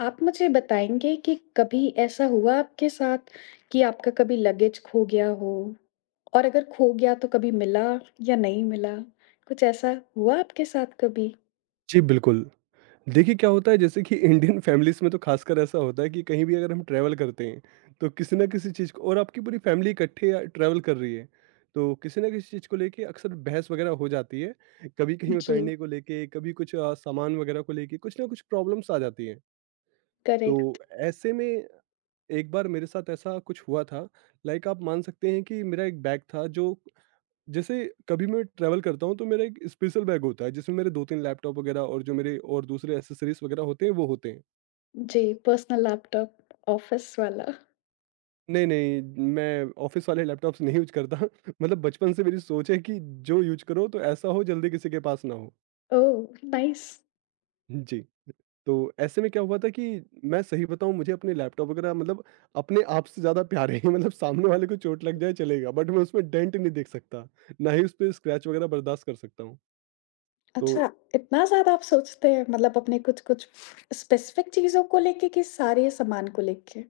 आप मुझे बताएँगे कि कभी ऐसा हुआ आपके साथ कि आपका कभी लगेज खो गया हो? और अगर खो गया तो कभी मिला या नहीं मिला? कुछ ऐसा हुआ आपके साथ कभी? जी, बिल्कुल। देखिए क्या होता है जैसे कि इंडियन फैमिलीज़ में तो ख़ासकर ऐसा होता है कि कहीं भी अगर हम ट्रैवल करते हैं, तो किसी न किसी चीज़ को और आपकी पूरी फैमिली इकट्ठे या ट्रैवल कर रही है, तो किसी न किसी चीज़ को लेके अक्सर बहस वगैरह हो जाती है। कभी कहीं जी, उतरने को लेके, कभी कुछ सामान वगैरह को लेके कुछ ना कुछ प्रॉब्लम्स आ जाती हैं। तो करेक्ट। ऐसे में एक बार मेरे साथ ऐसा कुछ हुआ था, लाइक आप मान सकते हैं कि मेरा एक बैग था जो जैसे कभी मैं ट्रैवल करता हूँ तो मेरा एक स्पेशल बैग होता है जिसमें मेरे दो तीन लैपटॉप वगैरह और जो मेरे और दूसरे एसेसरीज वगैरह होते हैं वो होते हैं। जी, पर्सनल लैपटॉप, ऑफ़िस वाला। नहीं नहीं, मैं ऑफिस वाले लैपटॉप्स नहीं यूज करता। मतलब बचपन से मेरी सोच है कि जो यूज करो तो ऐसा हो जल्दी किसी के पास ना हो। ओह! नाइस। जी। तो ऐसे में क्या हुआ था कि मैं सही बताऊं मुझे अपने लैपटॉप वगैरह मतलब अपने आप से ज्यादा प्यार है। मतलब सामने वाले को चोट लग जाए चलेगा बट मैं उसमें डेंट नहीं देख सकता, ना ही उस पर स्क्रैच वगैरह बर्दाश्त कर सकता हूँ। तो अच्छा, इतना ज़्यादा आप सोचते हैं मतलब अपने कुछ-कुछ स्पेसिफ़िक चीज़ों को लेके कि सारे सामान को लेके?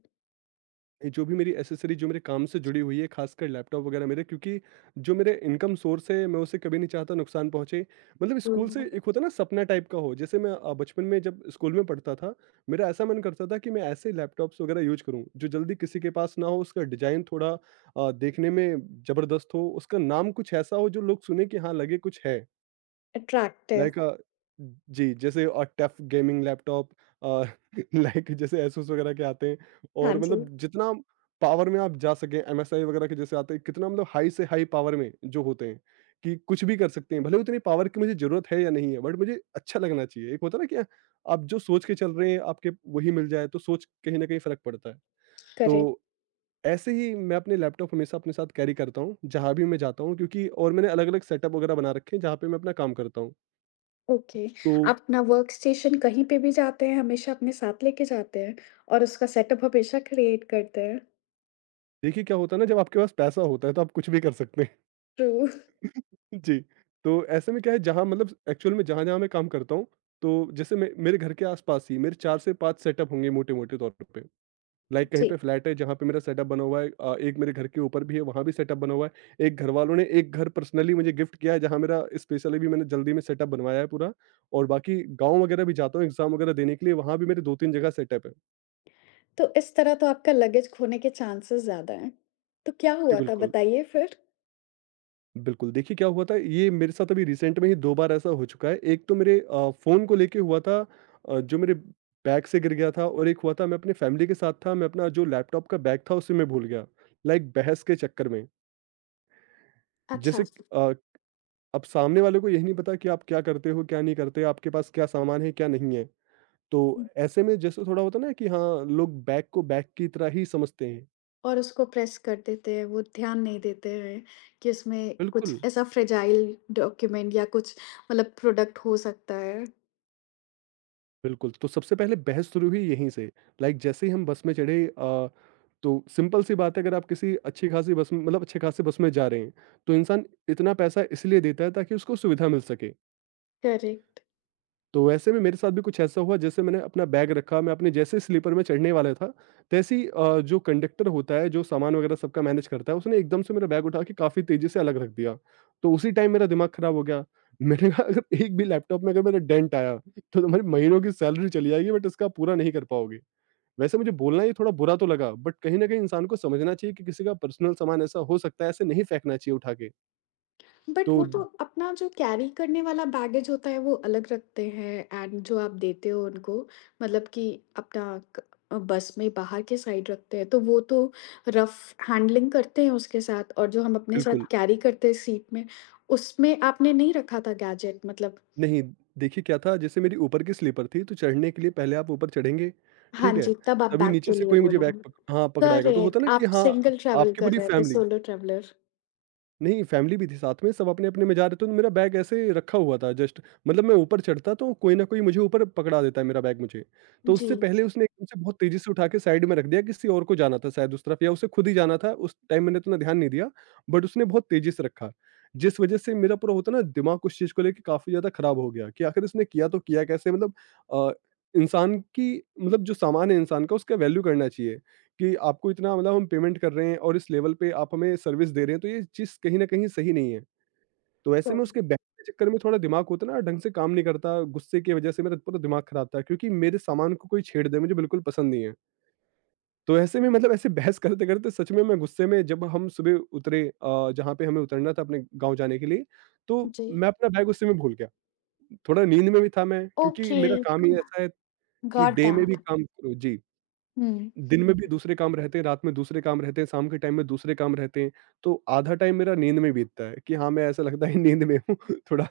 ये जो भी मेरी एसेसरी जो मेरे काम से जुड़ी हुई है खासकर लैपटॉप वगैरह मेरे, क्योंकि जो मेरे इनकम सोर्स है मैं उसे कभी नहीं चाहता नुकसान पहुंचे। मतलब हुँ, स्कूल से हुँ। एक होता ना सपना टाइप का हो, जैसे मैं बचपन में जब स्कूल में पढ़ता था, मेरा ऐसा मन करता था कि मैं ऐसे लैपटॉप्स वगैरह यूज करूं जो जल्दी किसी के पास ना हो, उसका डिजाइन थोड़ा देखने में जबरदस्त हो, उसका नाम कुछ ऐसा हो जो लोग सुने कि हाँ, लगे कुछ है। अट्रैक्टिव। लाइक जी, जैसे tough gaming laptop, uh, like जैसे एसुस वगैरह के आते हैं, हाँ और जी, मतलब जितना पावर में आप जा सकें, एमएसआई वगैरह के जैसे आते हैं, कितना मतलब हाई से हाई पावर में जो होते हैं, कि कुछ भी कर सकते हैं। भले उतनी पावर की मुझे ज़रूरत है या नहीं है, बट मुझे अच्छा लगना चाहिए। एक होता है ना कि आप जो सोच के चल रहे हैं, आपके वही मिल जाए, तो सोच कहीं न कहीं फ़र्क पड़ता है। करेक्ट। तो ऐसे ही मैं अपने लैपटॉप हमेशा अपने साथ कैरी करता हूँ, जहाँ भी मैं जाता हूँ क्योंकि और मैंने अलग-अलग सेटअप वगैरह बना रखे हैं, जहाँ पे मैं अपना काम करता हूँ। ओके। तो आप अपना वर्कस्टेशन कहीं पे भी जाते हैं, हमेशा अपने साथ लेके जाते हैं और उसका सेटअप हमेशा क्रिएट करते हैं। देखिए, क्या होता है ना जब आपके पास पैसा होता है तो आप कुछ भी कर सकते हैं। ट्रू। जी, तो ऐसे में क्या है जहाँ मतलब एक्चुअल में जहाँ-जहाँ मैं काम करता हूँ, तो जैसे मे मेरे घर के आस-पास ही मेरे 4 से 5 सेटअप होंगे मोटे-मोटे तौर पे। लाइक कहीं जी, पे फ्लैट है जहाँ पे मेरा सेटअप बना हुआ है, एक मेरे घर के ऊपर भी है वहाँ भी सेटअप बना हुआ है। एक घर वालों ने एक घर पर्सनली मुझे गिफ्ट किया है जहाँ मेरा स्पेशली भी मैंने जल्दी में सेटअप बनवाया है पूरा, और बाकी गाँव वगैरह भी जाता हूँ एग्ज़ाम वगैरह देने के लिए, वहाँ भी मेरे 2-3 जगह सेटअप है। तो इस तरह तो आपका लगेज खोने के चांसेस ज़्यादा हैं। तो क्या जी, हुआ था बिल्कुल। बताइए फिर? बिल्कुल, देखिए क्या हुआ था, ये मेरे साथ अभी रिसेंट में ही 2 बार ऐसा हो चुका है। एक तो मेरे फ़ोन को लेके हुआ था, जो मेरे बैग से गिर गया था, और एक हुआ था मैं अपनी फ़ैमिली के साथ था, मैं अपना जो लैपटॉप का बैग था उसे मैं भूल गया। लाइक बहस के चक्कर में, अच्छा। जैसे कि, अब सामने वाले को यही नहीं पता कि आप क्या करते हो, क्या नहीं करते, आपके पास क्या सामान है, क्या नहीं है। तो हुँ। ऐसे में जैसे थोड़ा होता है ना कि हाँ, लोग बैग को बैग की तरह ही समझते हैं। और उसको प्रेस कर देते हैं, वो ध्यान नहीं देते हैं कि उसमें कुछ बिल्कुल। ऐसा फ्रेजाइल डॉक्यूमेंट या कुछ मतलब प्रोडक्ट हो सकता है। बिल्कुल, तो सबसे पहले बहस शुरू हुई यहीं से। लाइक जैसे ही हम बस में चढ़े, तो सिंपल सी बात है अगर आप किसी अच्छी खासी बस में मतलब अच्छे खासे बस में जा रहे हैं, तो इंसान इतना पैसा इसलिए देता है ताकि उसको सुविधा मिल सके। करेक्ट। तो वैसे में मेरे साथ भी कुछ ऐसा हुआ, जैसे मैंने अपना बैग रखा मैं अपने जैसे स्लीपर में चढ़ने वाला था, तैसे ही जो कंडक्टर होता है जो सामान वगैरह सबका मैनेज करता है उसने एकदम से मेरा बैग उठा के काफ़ी तेज़ी से अलग रख दिया, तो उसी टाइम मेरा दिमाग ख़राब हो गया। मैंने कहा अगर एक भी लैपटॉप में अगर मेरा डेंट आया तो तुम्हारी महीनों की सैलरी चली जाएगी बट इसका पूरा नहीं कर पाओगे। वैसे मुझे बोलना ये थोड़ा बुरा तो लगा, बट कहीं ना कहीं इंसान को समझना चाहिए कि किसी का पर्सनल सामान ऐसा हो सकता है, ऐसे नहीं फेंकना चाहिए उठा के। बट तो वो तो अपना जो कैरी करने वाला बैगेज होता है वो अलग रखते हैं एंड जो आप देते हो उनको मतलब कि अपना क- बस में बाहर के साइड रखते हैं तो वो तो रफ हैंडलिंग करते हैं उसके साथ और जो हम अपने साथ बिल्कुल कैरी करते हैं सीट में, उसमें आपने नहीं रखा था गैजेट मतलब। नहीं, देखिए क्या था, जैसे मेरी ऊपर की स्लीपर थी तो चढ़ने के लिए पहले आप ऊपर चढ़ेंगे, हाँ ठीक है? जी, तब आप तभी बैग के नीचे से लिए कोई मुझे बैग बोलेंगे। पक हाँ, पकड़ाएगा, तो होता करेक्ट, है ना कि आप हाँ, सिंगल ट्रैवल आपकी कर पूरी रहे थे, फैमिली। Solo traveller? नहीं, फैमिली भी थी साथ में, सब अपने-अपने में जा रहे थे, तो मेरा बैग ऐसे रखा हुआ था जस्ट, मतलब मैं ऊपर चढ़ता तो कोई ना कोई मुझे ऊपर पकड़ा देता है मेरा बैग मुझे। तो जी। उससे पहले उसने एकदम से बहुत तेज़ी से उठा के साइड में रख दिया, किसी और को जाना था शायद उस तरफ या उसे खुद ही जाना था, उस टाइम मैंने इतना ध्यान नहीं दिया, बट उसने बहुत तेज़ी से रखा। जिस वजह से मेरा पूरा होता है ना दिमाग उस चीज़ को लेके काफ़ी ज़्यादा खराब हो गया कि आखिर इसने किया तो किया कैसे? मतलब अ, इंसान की मतलब जो सामान है इंसान का उसका वैल्यू करना चाहिए। कि आपको इतना मतलब हम पेमेंट कर रहे हैं और इस लेवल पे आप हमें सर्विस दे रहे हैं, तो ये चीज़ कहीं न कहीं सही नहीं है। तो ऐसे में sure। उसके बैंक के चक्कर में थोड़ा दिमाग होता है ना ढंग से काम नहीं करता, गुस्से की वजह से मेरा पूरा दिमाग खराब था क्योंकि मेरे सामान को कोई छेड़ दे मुझे बिल्कुल पसंद नहीं है। तो ऐसे में मतलब ऐसे बहस करते-करते सच में मैं गुस्से में, जब हम सुबह उतरे जहाँ पे हमें उतरना था अपने गाँव जाने के लिए, तो जी। मैं अपना बैग उसी में भूल गया। थोड़ा नींद में भी था मैं क्योंकि ओके, मेरा काम ही ऐसा है कि गॉट डे में भी दैट। काम करो। जी। हम्म। दिन में भी दूसरे काम रहते हैं, रात में दूसरे काम रहते हैं, शाम के टाइम में दूसरे काम रहते हैं, तो आधा टाइम मेरा नींद में बीतता है कि हाँ, मैं ऐसा लगता है नींद में हूँ। थोड़ा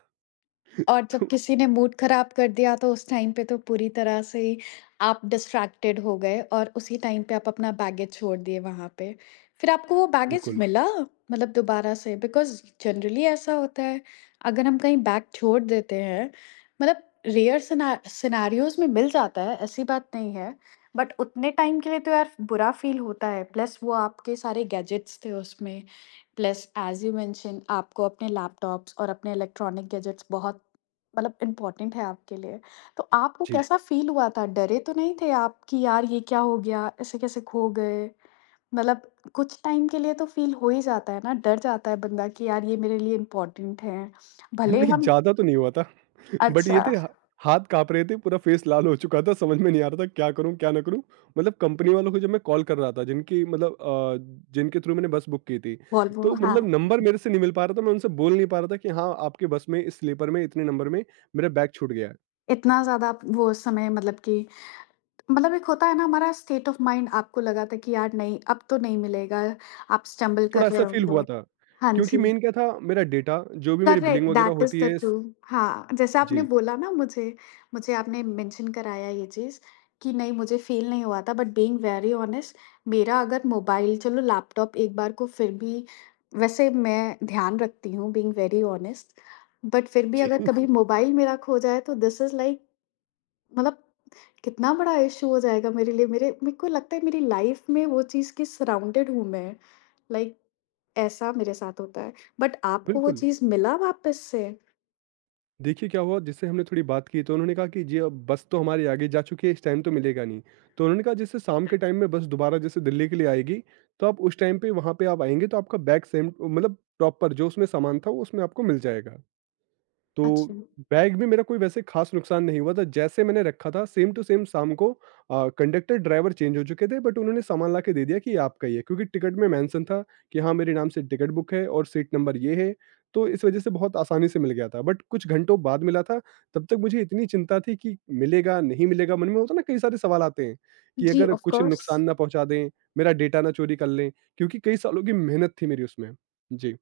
और जब तो किसी ने मूड खराब कर दिया तो उस टाइम पे तो पूरी तरह से ही आप डिस्ट्रैक्टेड हो गए और उसी टाइम पे आप अपना बैगेज छोड़ दिए वहाँ पे। फिर आपको वो बैगेज बिल्कुल, मिला? मतलब दोबारा से, बिकॉज़ जनरली ऐसा होता है, अगर हम कहीं बैग छोड़ देते हैं, मतलब रेयर सिना सिनेरियोज़ में मिल जाता है, ऐसी बात नहीं है। बट उतने टाइम के लिए तो यार बुरा फ़ील होता है, प्लस वो आपके सारे गैजेट्स थे उसमें, प्लस ऐज़ यू मेंशन आपको अपने लैपटॉप्स और अपने इलेक्ट्रॉनिक गैजेट्स बहुत मतलब इम्पोर्टेंट है आपके लिए। तो आपको जी। कैसा फ़ील हुआ था? डरे तो नहीं थे आप कि यार ये क्या हो गया? ऐसे कैसे खो गए? मतलब कुछ टाइम के लिए तो फ़ील हो ही जाता है ना, डर जाता है बंदा कि यार ये मेरे लिए इम्पोर्टेंट है। भले नहीं हम। ज़्यादा तो नहीं हुआ था, बट ये अच्छा, थे ह हाथ काँप रहे थे, पूरा फेस लाल हो चुका था, समझ में नहीं आ रहा था क्या करूँ, क्या ना करूँ? मतलब कंपनी वालों को जब मैं कॉल कर रहा था जिनकी मतलब जिनके थ्रू मैंने बस बुक की थी, वॉल्वो, तो हाँ। मतलब नंबर मेरे से नहीं मिल पा रहा था, मैं उनसे बोल नहीं पा रहा था कि हाँ, आपके बस में इस स्लीपर में इतने नंबर में मेरा बैग छूट गया है। इतना ज़्यादा आप वो समय मतलब कि, मतलब एक होता है ना हमारा स्टेट ऑफ माइंड, आपको लगा था कि यार नहीं, अब तो नहीं मिलेगा, आप स्टंबल कर थोड़ा रहे ऐसा फ़ील हुआ होंगे। था, हाँ क्योंकि जी। मेन क्या था मेरा डेटा जो भी मेरी करेक्ट, बिलिंग वगैरह दैट इज़ होती द है ट्रू। स हाँ, जैसे आपने जी, बोला ना मुझे, मुझे आपने मेंशन कराया ये चीज़ कि नहीं मुझे फ़ील नहीं हुआ था, बट बीइंग वेरी ऑनेस्ट मेरा अगर मोबाइल, चलो लैपटॉप एक बार को फिर भी, वैसे मैं ध्यान रखती हूँ, बीइंग वेरी ऑनेस्ट बट फिर भी जी। अगर कभी मोबाइल मेरा खो जाए तो दिस इज़ लाइक, मतलब कितना बड़ा इश्यू हो जाएगा मेरे लिए। मेरे मेरे को लगता है मेरी लाइफ में वो चीज़ के सराउंडेड हूँ मैं, लाइक ऐसा मेरे साथ होता है। बट आपको वो बिल्कुल। चीज़ मिला वापस से? देखिए क्या हुआ, जिससे हमने थोड़ी बात की तो उन्होंने कहा कि जी, अब बस तो हमारी आगे जा चुकी है, इस टाइम तो मिलेगा नहीं। तो उन्होंने कहा जैसे शाम के टाइम में बस दोबारा जैसे दिल्ली के लिए आएगी, तो आप उस टाइम पे वहाँ पे आप आएँगे तो आपका बैग सेम मतलब प्रॉपर जो उसमें सामान था वो उसमें आपको मिल जाएगा। तो अच्छा। बैग में मेरा कोई वैसे खास नुकसान नहीं हुआ था। जैसे मैंने रखा था सेम टू सेम शाम को, कंडक्टर ड्राइवर चेंज हो चुके थे, बट उन्होंने सामान लाके दे दिया कि ये आपका ही है क्योंकि टिकट में मेंशन था कि हाँ, मेरे नाम से टिकट बुक है और सीट नंबर ये है। तो इस वजह से बहुत आसानी से मिल गया था, बट कुछ घंटों बाद मिला था, तब तक मुझे इतनी चिंता थी कि मिलेगा, नहीं मिलेगा, मन में होता है ना कई सारे सवाल आते हैं कि जी, अगर ऑफ कुछ कोर्स। नुकसान ना पहुँचा दें, मेरा डेटा ना चोरी कर लें, क्योंकि कई सालों की मेहनत थी मेरी उसमें। जी।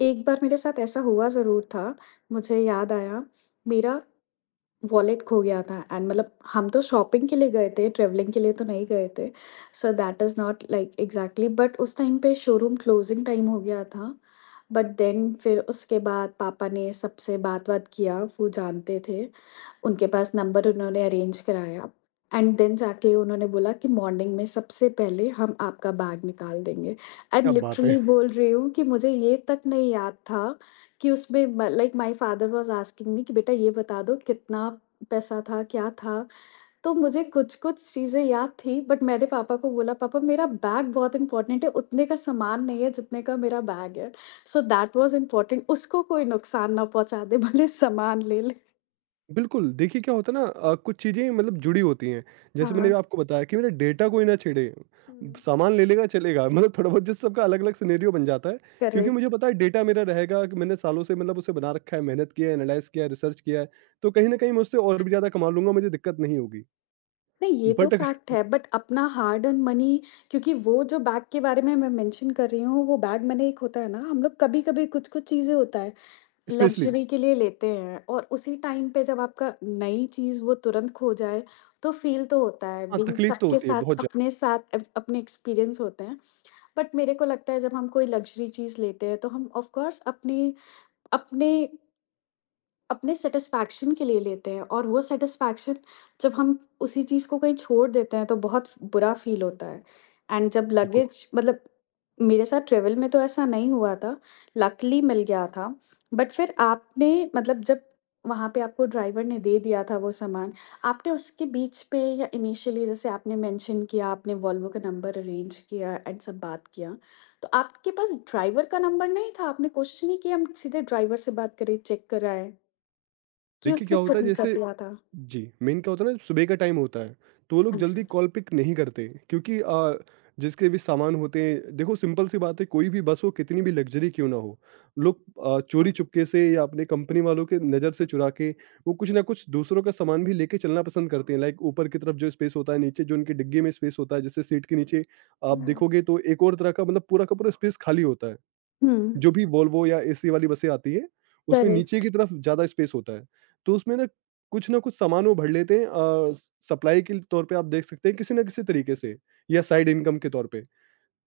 एक बार मेरे साथ ऐसा हुआ ज़रूर था, मुझे याद आया, मेरा वॉलेट खो गया था। एंड मतलब हम तो शॉपिंग के लिए गए थे, ट्रैवलिंग के लिए तो नहीं गए थे। So that is not like exactly, but उस टाइम पे शोरूम क्लोज़िंग टाइम हो गया था। बट देन फिर उसके बाद पापा ने सबसे बात-वात किया, वो जानते थे। उनके पास नंबर, उन्होंने अरेंज कराया एंड देन जाके उन्होंने बोला कि मॉर्निंग में सबसे पहले हम आपका बैग निकाल देंगे। एंड क्या बात है! लिटरली बोल रही हूँ कि मुझे ये तक नहीं याद था कि उसमें um like my father was asking me कि बेटा ये बता दो कितना पैसा था, क्या था? तो मुझे कुछ-कुछ चीज़ें याद थी बट मैंने पापा को बोला पापा मेरा बैग बहुत इम्पोर्टेंट है, उतने का सामान नहीं है जितने का मेरा बैग है। सो दैट वाज़ इम्पोर्टेंट, उसको कोई नुकसान ना पहुँचा दे भले सामान ले ले। बिल्कुल, देखिए क्या होता है ना कुछ चीज़ें मतलब जुड़ी होती हैं। जैसे मैंने हाँ। आपको बताया कि मेरा डेटा कोई ना छेड़े, हुँ। सामान ले लेगा चलेगा मतलब थोड़ा बहुत जैसे सबका अलग-अलग सिनेरियो बन जाता है। क्योंकि मुझे करेक्ट। पता है डेटा मेरा रहेगा कि मैंने सालों से मतलब उसे बना रखा है, मेहनत किया है, एनालाइज़ किया है, रिसर्च किया है, तो कहीं न कहीं मैं उससे और भी ज़्यादा कमा लूँगा, मुझे दिक्कत नहीं होगी। नहीं ये तो बट अगर फैक्ट है बट अपना हार्ड अर्न्ड मनी, क्योंकि वो जो बैग के बारे में मैं मेंशन कर रही हूँ, वो बैग मैंने, एक होता है ना हम लोग कभी-कभी कुछ-कुछ चीज़ें होता है स्पेशली लग्ज़री के लिए लेते हैं और उसी टाइम पे जब आपका नई चीज़ वो तुरंत खो जाए, तो फ़ील तो होता है, हाँ, बीइंग तकलीफ तो सबके होती है साथ बहुत ज़्यादा, अपने साथ अप अपने एक्सपीरियंस होते हैं। बट मेरे को लगता है जब हम कोई लग्ज़री चीज़ लेते हैं तो हम ऑफ़ कोर्स अपने अपने अपने सैटिस्फैक्शन के लिए लेते हैं और वो सैटिस्फैक्शन जब हम उसी चीज़ को कहीं छोड़ देते हैं तो बहुत बुरा फ़ील होता है। एंड जब बिल्कुल। लगेज मतलब, मेरे साथ ट्रैवल में तो ऐसा नहीं हुआ था, लकीली मिल गया था। बट फिर आपने, मतलब जब वहाँ पे आपको ड्राइवर ने दे दिया था वो सामान, आपने उसके बीच पे या इनिशियली जैसे आपने मेंशन किया आपने वॉल्वो का नंबर अरेंज किया एंड सब बात किया, तो आपके पास ड्राइवर का नंबर नहीं था? आपने कोशिश नहीं की हम सीधे ड्राइवर से बात करें, चेक कराएं, कि देखिए उसने क्या होता खुद है ही कर जैसे दिया था। जी, मेन क्या होता है ना सुबह का टाइम होता है, तो वो लोग हाँ जल्दी जी। कॉल पिक नहीं करते क्योंकि जिसके भी सामान होते हैं देखो सिंपल सी बात है कोई भी बस हो कितनी भी लग्जरी क्यों ना हो, लोग चोरी-चुपके से या अपने कंपनी वालों के नज़र से चुरा के वो कुछ ना कुछ दूसरों का सामान भी लेके चलना पसंद करते हैं। लाइक ऊपर की तरफ जो स्पेस होता है, नीचे जो उनकी डिग्गी में स्पेस होता है, जैसे सीट के नीचे आप हुँ। देखोगे तो एक और तरह का मतलब पूरा का पूरा स्पेस खाली होता है। हुँ, जो भी वोल्वो या एसी वाली बसें आती हैं, उसमें नीचे की करेक्ट। तरफ ज़्यादा स्पेस होता है। तो उसमें ना कुछ सामान वो भर लेते हैं सप्लाई के तौर पे आप देख सकते हैं किसी न किसी तरीके से या साइड इनकम के तौर पे।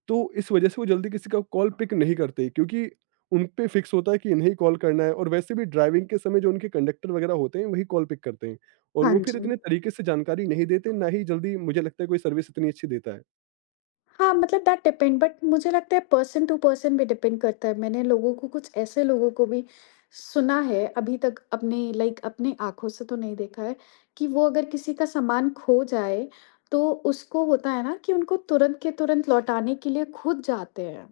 तो इस वजह से वो जल्दी किसी का कॉल पिक नहीं करते क्योंकि उन पे फिक्स होता है कि इन्हें ही कॉल करना है और वैसे भी ड्राइविंग के समय जो उनके कंडक्टर वगैरह होते हैं, वही कॉल पिक करते हैं और हाँ वो फिर जी। इतने तरीके से जानकारी नहीं देते, ना ही जल्दी मुझे लगता है कोई सर्विस इतनी अच्छी देता है। हाँ, मतलब दैट डिपेंड, बट मुझे लगता है पर्सन टू पर्सन भी डिपेंड करता है। मैंने लोगों को, कुछ ऐसे लोगों को भी सुना है, अभी तक अपने लाइक अपनी आँखों से तो नहीं देखा है, कि वो अगर किसी का सामान खो जाए, तो उसको होता है ना कि उनको तुरंत के तुरंत लौटाने के लिए खुद जाते हैं।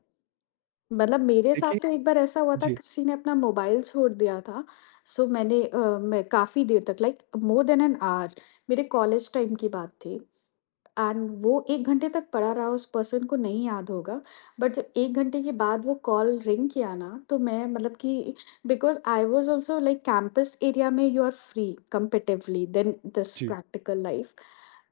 मतलब मेरे साथ देखिए तो एक बार ऐसा हुआ था, जी, किसी ने अपना मोबाइल छोड़ दिया था। सो मैंने मैं काफ़ी देर तक, like more than an hour, मेरे कॉलेज टाइम की बात थी, एंड वो 1 घंटे तक पड़ा रहा, उस पर्सन को नहीं याद होगा। बट जब 1 घंटे के बाद वो कॉल रिंग किया ना तो मैं मतलब कि, because I was also like campus area में, you are free comparatively than this जी। Practical life.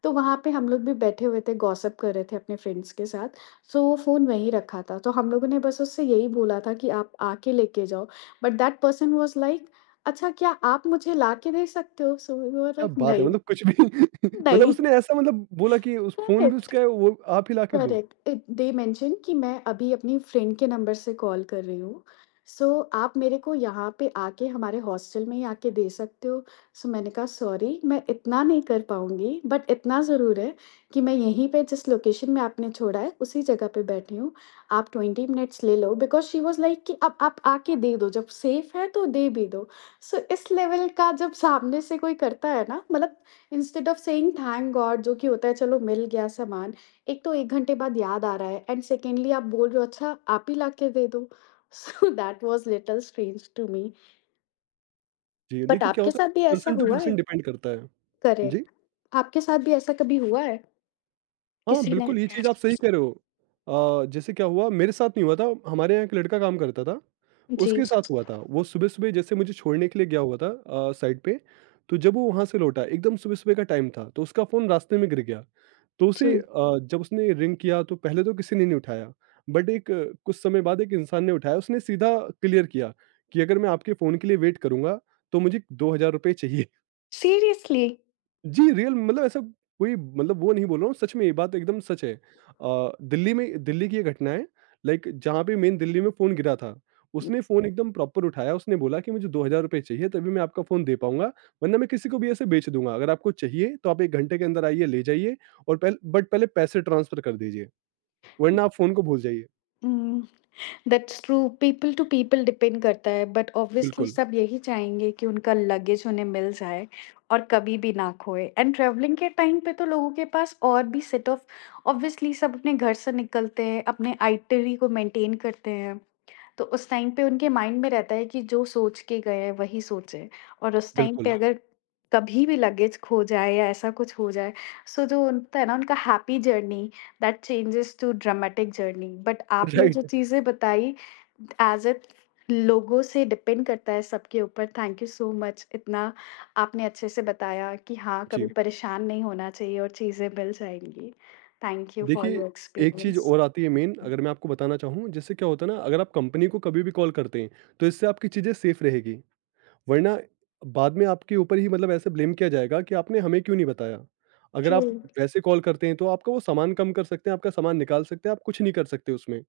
तो वहाँ पे हम लोग भी बैठे हुए थे, गॉसिप कर रहे थे अपने फ्रेंड्स के साथ। सो वो फ़ोन वहीं रखा था, तो हम लोगों ने बस उससे यही बोला था कि आप आके लेके जाओ। But that person was like "अच्छा, क्या आप मुझे ला के दे सकते हो?" सो वी वर क्या लाइक बात है! "नहीं, मतलब कुछ भी मतलब नहीं"। उसने ऐसा मतलब बोला कि उस फ़ोन भी उसका करेक्ट। है वो आप ही लाके दो। करेक्ट। इट दे मेंशन कि मैं अभी अपनी फ्रेंड के नंबर से कॉल कर रही हूँ। So, आप मेरे को यहाँ पे आके हमारे हॉस्टल में ही आके दे सकते हो। So, मैंने कहा सॉरी मैं इतना नहीं कर पाऊँगी, बट इतना ज़रूर है कि मैं यहीं पे जिस लोकेशन में आपने छोड़ा है उसी जगह पे बैठी हूँ। आप 20 मिनट्स ले लो, बिकॉज़ शी वाज़ लाइक कि अब आप आके दे दो, जब सेफ है तो दे भी दो। So, इस लेवल का जब सामने से कोई करता है ना, मतलब instead of saying thank God, जो कि होता है चलो मिल गया सामान, एक तो 1 घंटे बाद याद आ रहा है एंड सेकेंडली आप बोल रहे हो अच्छा आप ही लाके दे दो। So that was little strange to me. जी, बट देखिए क्या आपके होता साथ भी है ऐसा पर्सन टू हुआ है? पर्सन डिपेंड करता है। जी। करेक्ट। आपके साथ भी ऐसा कभी हुआ है? हाँ, किसी ने? बिल्कुल ये चीज़ आप सही कह रहे हो। जैसे क्या हुआ मेरे साथ नहीं हुआ था, हमारे यहाँ एक लड़का काम करता था, जी, उसके साथ हुआ था। वो सुबह-सुबह जैसे मुझे छोड़ने के लिए गया हुआ था साइट पे, तो जब वो वहाँ से लौटा एकदम सुबह-सुबह का टाइम था, तो उसका फ़ोन रास्ते में गिर गया। तो जी। उसे जब उसने रिंग किया तो पहले तो किसी ने नहीं उठाया बट एक कुछ समय बाद एक इंसान ने उठाया उसने सीधा क्लियर किया कि अगर मैं आपके फ़ोन के लिए वेट करूंगा तो मुझे ₹2000 चाहिए सीरियसली? जी, रियल मतलब ऐसा कोई मतलब वो नहीं बोल रहा हूँ, सच में ये बात एकदम सच है। दिल्ली में दिल्ली की ये घटना है, लाइक जहाँ पे मेन दिल्ली में फ़ोन गिरा था, उसने फ़ोन एकदम प्रॉपर उठाया, उसने बोला कि मुझे ₹2000 चाहिए तभी मैं आपका फ़ोन दे पाऊँगा, वरना मैं किसी को भी ऐसे बेच दूँगा। अगर आपको चाहिए तो आप 1 घंटे के अंदर आइए, ले जाइए और पहले पैसे ट्रांसफ़र कर दीजिए, वरना आप फ़ोन को भूल जाइए। हुँ। That's true, people to people depend करता है, बट ऑब्वियसली बिल्कुल, सब यही चाहेंगे कि उनका लगेज उन्हें मिल जाए और कभी भी ना खोए। एंड ट्रैवलिंग के टाइम पे तो लोगों के पास और भी सेट ऑफ, ऑब्वियसली सब अपने घर से निकलते हैं, अपने आइटरी को मेंटेन करते हैं, तो उस टाइम पे उनके माइंड में रहता है कि जो सोच के गए हैं वही सोचे, और उस टाइम पे बिल्कुल। अगर कभी भी लगेज खो जाए या ऐसा कुछ हो जाए, सो जो होता है ना उनका happy journey, that changes to dramatic journey. But आपने जो राइट, चीज़ें बताई, एज़ इट, लोगों से डिपेंड करता है सबके ऊपर। थैंक यू सो मच, इतना आपने अच्छे से बताया कि हाँ, जी। कभी परेशान नहीं होना चाहिए और चीज़ें मिल जाएँगी। थैंक यू फॉर देखिए, योर एक चीज़ एक्सपीरियंस। और आती है मेन अगर मैं आपको बताना चाहूँ, जिससे क्या होता है ना अगर आप कंपनी को कभी भी कॉल करते हैं, तो इससे आपकी चीज़ें सेफ रहेगी, वरना बाद में आपके ऊपर ही मतलब ऐसे ब्लेम किया जाएगा कि आपने हमें क्यों नहीं बताया। अगर ट्रू। आप वैसे कॉल करते हैं, तो आपका वो सामान कम कर सकते हैं, आपका सामान निकाल सकते हैं, आप कुछ नहीं कर सकते उसमें।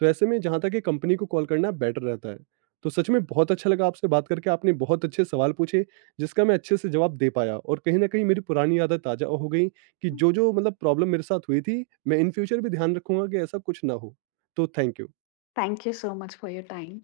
तो ऐसे में जहाँ तक ये कंपनी को कॉल करना बेटर रहता है। तो सच में बहुत अच्छा लगा आपसे बात करके, आपने बहुत अच्छे सवाल पूछे, जिसका मैं अच्छे से जवाब दे पाया और कहीं न कहीं मेरी पुरानी आदत ताज़ा हो गई कि जो-जो मतलब प्रॉब्लम मेरे साथ हुई थी, मैं इन फ्यूचर भी ध्यान रखूँगा कि ऐसा कुछ ना हो। तो thank you. Thank you so much for your time.